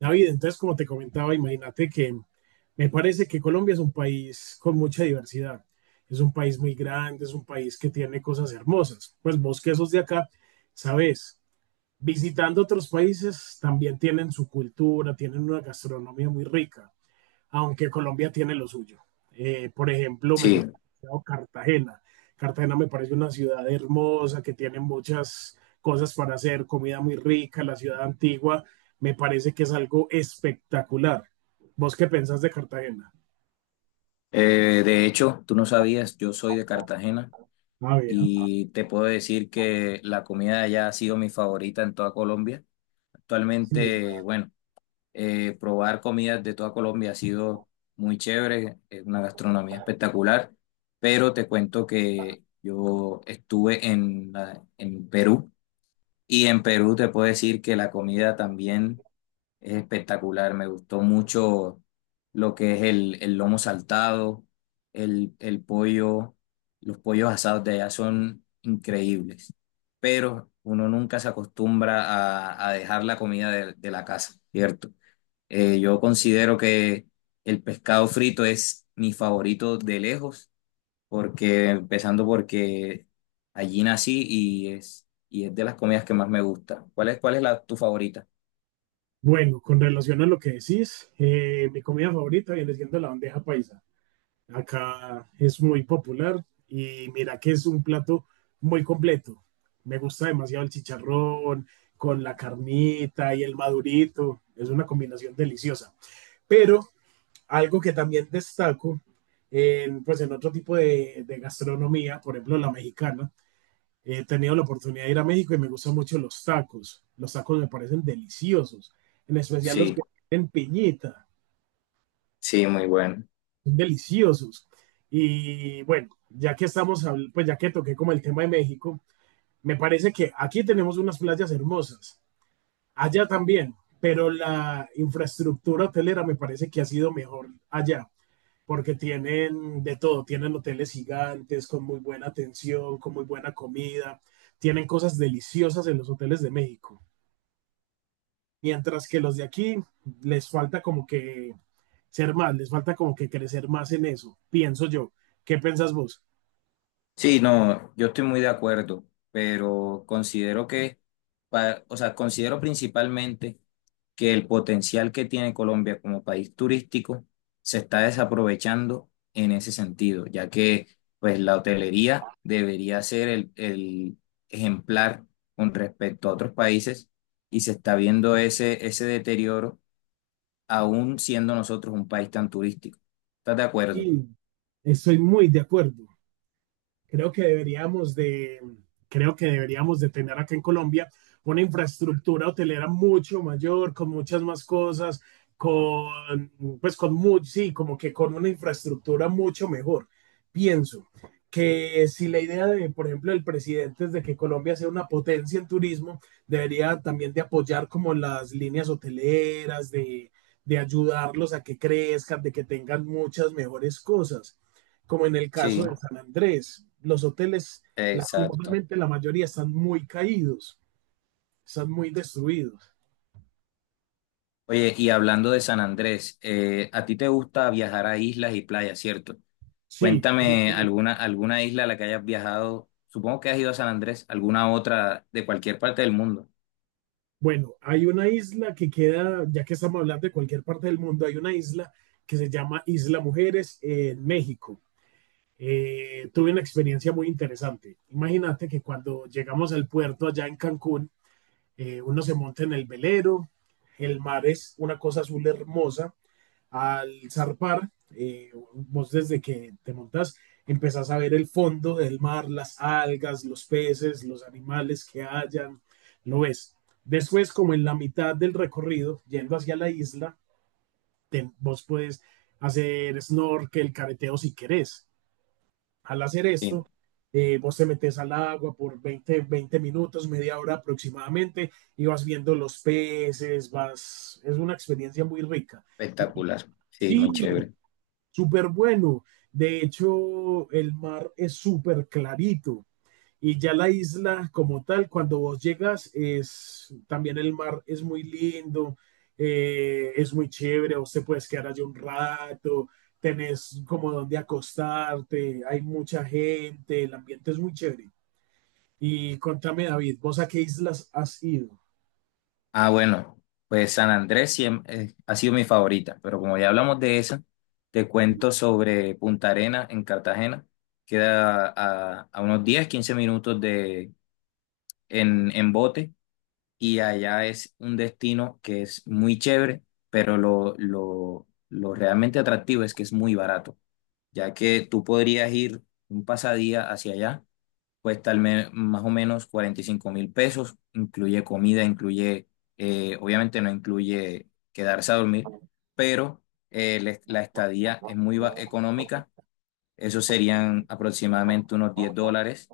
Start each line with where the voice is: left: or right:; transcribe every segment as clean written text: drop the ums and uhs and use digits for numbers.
right: David, entonces, como te comentaba, imagínate que me parece que Colombia es un país con mucha diversidad. Es un país muy grande, es un país que tiene cosas hermosas. Pues vos que sos de acá, sabes, visitando otros países también tienen su cultura, tienen una gastronomía muy rica aunque Colombia tiene lo suyo. Por ejemplo, me
left: Sí,
right: gusta Cartagena. Cartagena me parece una ciudad hermosa que tiene muchas cosas para hacer, comida muy rica, la ciudad antigua, me parece que es algo espectacular. ¿Vos qué pensás de Cartagena?
left: de hecho, tú no sabías, yo soy de Cartagena
right: Ah, bien.
left: y te puedo decir que la comida de allá ha sido mi favorita en toda Colombia.
right: Sí.
left: Actualmente, bueno, probar comidas de toda Colombia ha sido muy chévere, es una gastronomía espectacular, pero te cuento que yo estuve en Perú y en Perú te puedo decir que la comida también es espectacular, me gustó mucho lo que es el lomo saltado, el pollo, los pollos asados de allá son increíbles, pero uno nunca se acostumbra a dejar la comida de la casa, ¿cierto? Yo considero que el pescado frito es mi favorito de lejos, porque empezando porque allí nací y es de las comidas que más me gusta. ¿Cuál es tu favorita?
right: Bueno, con relación a lo que decís, mi comida favorita viene siendo la bandeja paisa. Acá es muy popular y mira que es un plato muy completo. Me gusta demasiado el chicharrón con la carnita y el madurito. Es una combinación deliciosa. Pero algo que también destaco pues en otro tipo de gastronomía, por ejemplo la mexicana, he tenido la oportunidad de ir a México y me gustan mucho los tacos. Los tacos me parecen deliciosos, en especial los
left: Sí,
right: que tienen piñita.
left: sí, muy bueno.
right: son deliciosos. Y bueno, ya que estamos, pues ya que toqué como el tema de México, me parece que aquí tenemos unas playas hermosas, allá también, pero la infraestructura hotelera me parece que ha sido mejor allá, porque tienen de todo, tienen hoteles gigantes con muy buena atención, con muy buena comida, tienen cosas deliciosas en los hoteles de México. Mientras que los de aquí les falta como que ser más, les falta como que crecer más en eso, pienso yo. ¿Qué piensas vos?
left: Sí, no, yo estoy muy de acuerdo, pero considero que, o sea, considero principalmente que el potencial que tiene Colombia como país turístico se está desaprovechando en ese sentido, ya que pues la hotelería debería ser el ejemplar con respecto a otros países y se está viendo ese deterioro aún siendo nosotros un país tan turístico. ¿Estás de acuerdo?
right: Y estoy muy de acuerdo. creo que deberíamos de, Creo que deberíamos de tener acá en Colombia una infraestructura hotelera mucho mayor, con muchas más cosas, con, pues con mucho, sí, como que con una infraestructura mucho mejor. Pienso que si la idea de, por ejemplo, el presidente es de que Colombia sea una potencia en turismo, debería también de apoyar como las líneas hoteleras, de ayudarlos a que crezcan, de que tengan muchas mejores cosas como en el caso
left: Sí,
right: de San Andrés. Los hoteles,
left: exacto.
right: lastimosamente, la mayoría están muy caídos, están muy destruidos.
left: Oye, y hablando de San Andrés, a ti te gusta viajar a islas y playas, ¿cierto?
right: Sí, me gusta
left: Cuéntame
right: mucho.
left: alguna isla a la que hayas viajado. Supongo que has ido a San Andrés, alguna otra de cualquier parte del mundo.
right: Bueno, hay una isla que queda, ya que estamos hablando de cualquier parte del mundo, hay una isla que se llama Isla Mujeres en México. Tuve una experiencia muy interesante. Imagínate que cuando llegamos al puerto allá en Cancún, uno se monta en el velero, el mar es una cosa azul hermosa, al zarpar, vos desde que te montás, empezás a ver el fondo del mar, las algas, los peces, los animales que hayan, lo ves. Después, como en la mitad del recorrido, yendo hacia la isla, vos puedes hacer snorkel, careteo si querés. Al hacer
left: Sí,
right: esto, vos te metes al agua por veinte minutos, media hora aproximadamente, y vas viendo los peces, vas, es una experiencia muy rica. Y
left: espectacular. Sí,
right: sí,
left: muy chévere.
right: súper bueno. De hecho, el mar es súper clarito. Y ya la isla como tal, cuando vos llegas, es también el mar es muy lindo, es muy chévere, vos te puedes quedar allí un rato, tenés como donde acostarte, hay mucha gente, el ambiente es muy chévere. Y contame, David, ¿vos a qué islas has ido?
left: Ah, bueno, pues ha sido mi favorita, pero como ya hablamos de esa, te cuento sobre Punta Arena en Cartagena. Queda a unos 10, 15 minutos de, en bote y allá es un destino que es muy chévere, pero lo realmente atractivo es que es muy barato, ya que tú podrías ir un pasadía hacia allá, más o menos 45.000 pesos, incluye comida, incluye, obviamente no incluye quedarse a dormir, pero la estadía es económica, eso serían aproximadamente unos 10 dólares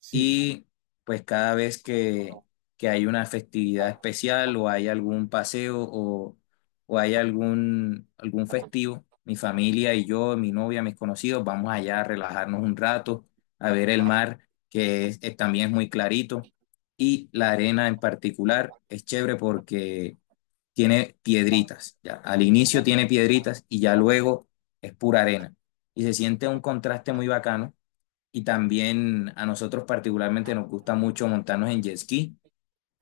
right: Sí.
left: y pues cada vez que hay una festividad especial o hay algún paseo o hay algún festivo, mi familia y yo, mi novia, mis conocidos, vamos allá a relajarnos un rato, a ver el mar, que también es muy clarito, y la arena en particular es chévere porque tiene piedritas, ya. Al inicio tiene piedritas y ya luego es pura arena. Y se siente un contraste muy bacano y también a nosotros particularmente nos gusta mucho montarnos en jet ski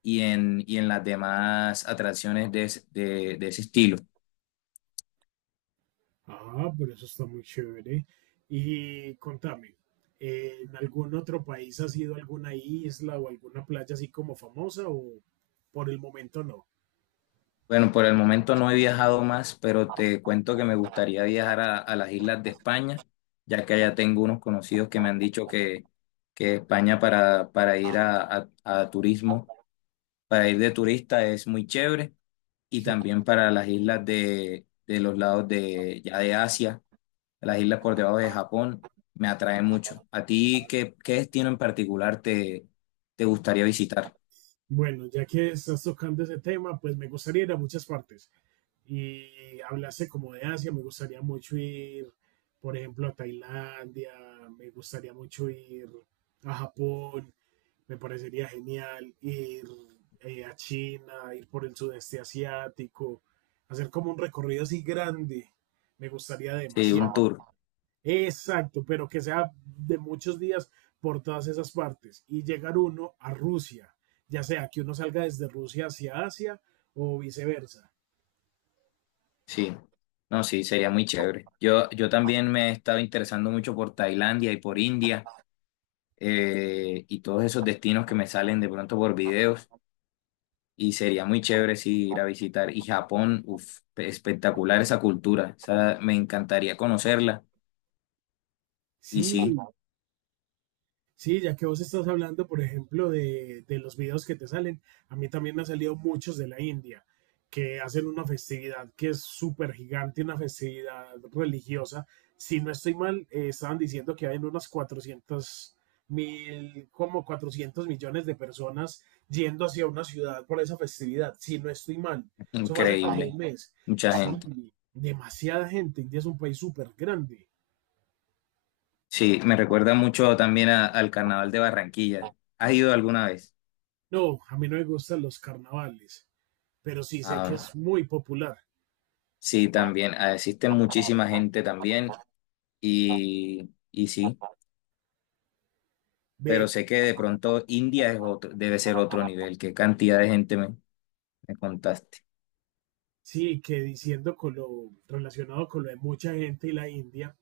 left: y en las demás atracciones de ese estilo.
right: Ah, pero eso está muy chévere. Y contame, ¿en algún otro país has ido a alguna isla o alguna playa así como famosa o por el momento no?
left: Bueno, por el momento no he viajado más, pero te cuento que me gustaría viajar a las islas de España, ya que allá tengo unos conocidos que me han dicho que España para ir a turismo, para ir de turista es muy chévere, y
right: Sí.
left: también para las islas de los lados de, ya de Asia. Las islas por debajo de Japón me atraen mucho. ¿A ti qué destino en particular te gustaría visitar?
right: Bueno, ya que estás tocando ese tema, pues me gustaría ir a muchas partes. Y hablaste como de Asia, me gustaría mucho ir, por ejemplo, a Tailandia, me gustaría mucho ir a Japón. Me parecería genial ir a China, ir por el sudeste asiático, hacer como un recorrido así grande. Me gustaría
left: Sí, un
right: demasiado.
left: tour.
right: Exacto, pero que sea de muchos días por todas esas partes y llegar uno a Rusia, ya sea que uno salga desde Rusia hacia Asia o viceversa.
left: Sí. No, sí, sería muy chévere. Yo también me he estado interesando mucho por Tailandia y por India y todos esos destinos que me salen de pronto por videos y sería muy chévere sí, ir a visitar. Y Japón, uf, espectacular esa cultura. Esa, me encantaría conocerla y
right: Sí,
left: sí,
right: sí, ya que vos estás hablando, por ejemplo, de los videos que te salen, a mí también me han salido muchos de la India, que hacen una festividad que es súper gigante, una festividad religiosa. Si no estoy mal, estaban diciendo que hay unas 400.000, como 400 millones de personas yendo hacia una ciudad por esa festividad. Si no estoy mal, eso fue hace como un
left: increíble.
right: mes.
left: Mucha gente.
right: Sí, demasiada gente. India es un país súper grande.
left: Sí, me recuerda mucho al Carnaval de Barranquilla. ¿Has ido alguna vez?
right: No, a mí no me gustan los carnavales. Pero sí sé que
left: Ah,
right: es muy popular.
left: sí, también. Ah, existe muchísima gente también y sí, pero
right: Ve,
left: sé que de pronto India es otro, debe ser otro nivel. ¿Qué cantidad de gente me contaste?
right: sí, que diciendo con lo relacionado con lo de mucha gente y la India,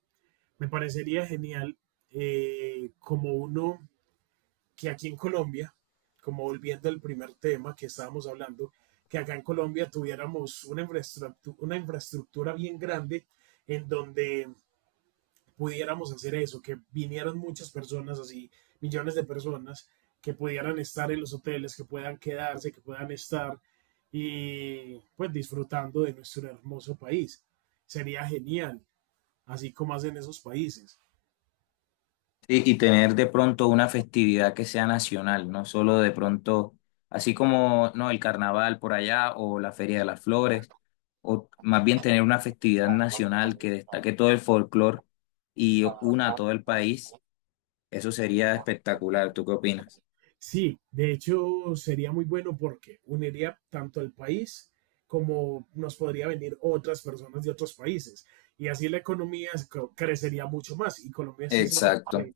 right: me parecería genial como uno que aquí en Colombia, como volviendo al primer tema que estábamos hablando, que acá en Colombia tuviéramos una infraestructura bien grande en donde pudiéramos hacer eso, que vinieran muchas personas así, millones de personas, que pudieran estar en los hoteles, que puedan quedarse, que puedan estar y pues disfrutando de nuestro hermoso país. Sería genial, así como hacen esos países.
left: Sí, y tener de pronto una festividad que sea nacional, no solo de pronto, así como no el carnaval por allá o la Feria de las Flores, o más bien tener una festividad nacional que destaque todo el folclore y una a todo el país, eso sería espectacular. ¿Tú qué opinas?
right: Sí, de hecho sería muy bueno porque uniría tanto al país como nos podría venir otras personas de otros países. Y así la economía es- crecería mucho más y Colombia sí se,
left: Exacto,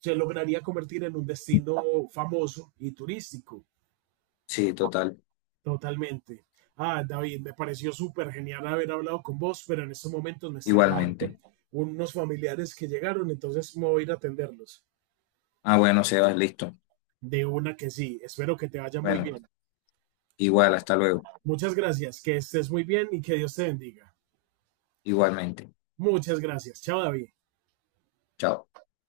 right: se lograría convertir en un destino famoso y turístico.
left: sí, total,
right: Totalmente. Ah, David, me pareció súper genial haber hablado con vos, pero en estos momentos me están llamando
left: igualmente.
right: unos familiares que llegaron, entonces me voy a ir a atenderlos.
left: Ah, bueno, Sebas, listo.
right: De una que sí, espero que te vaya muy
left: Bueno,
right: bien.
left: igual, hasta luego,
right: Muchas gracias, que estés muy bien y que Dios te bendiga.
left: igualmente.
right: Muchas gracias. Chao, David.
left: Chao.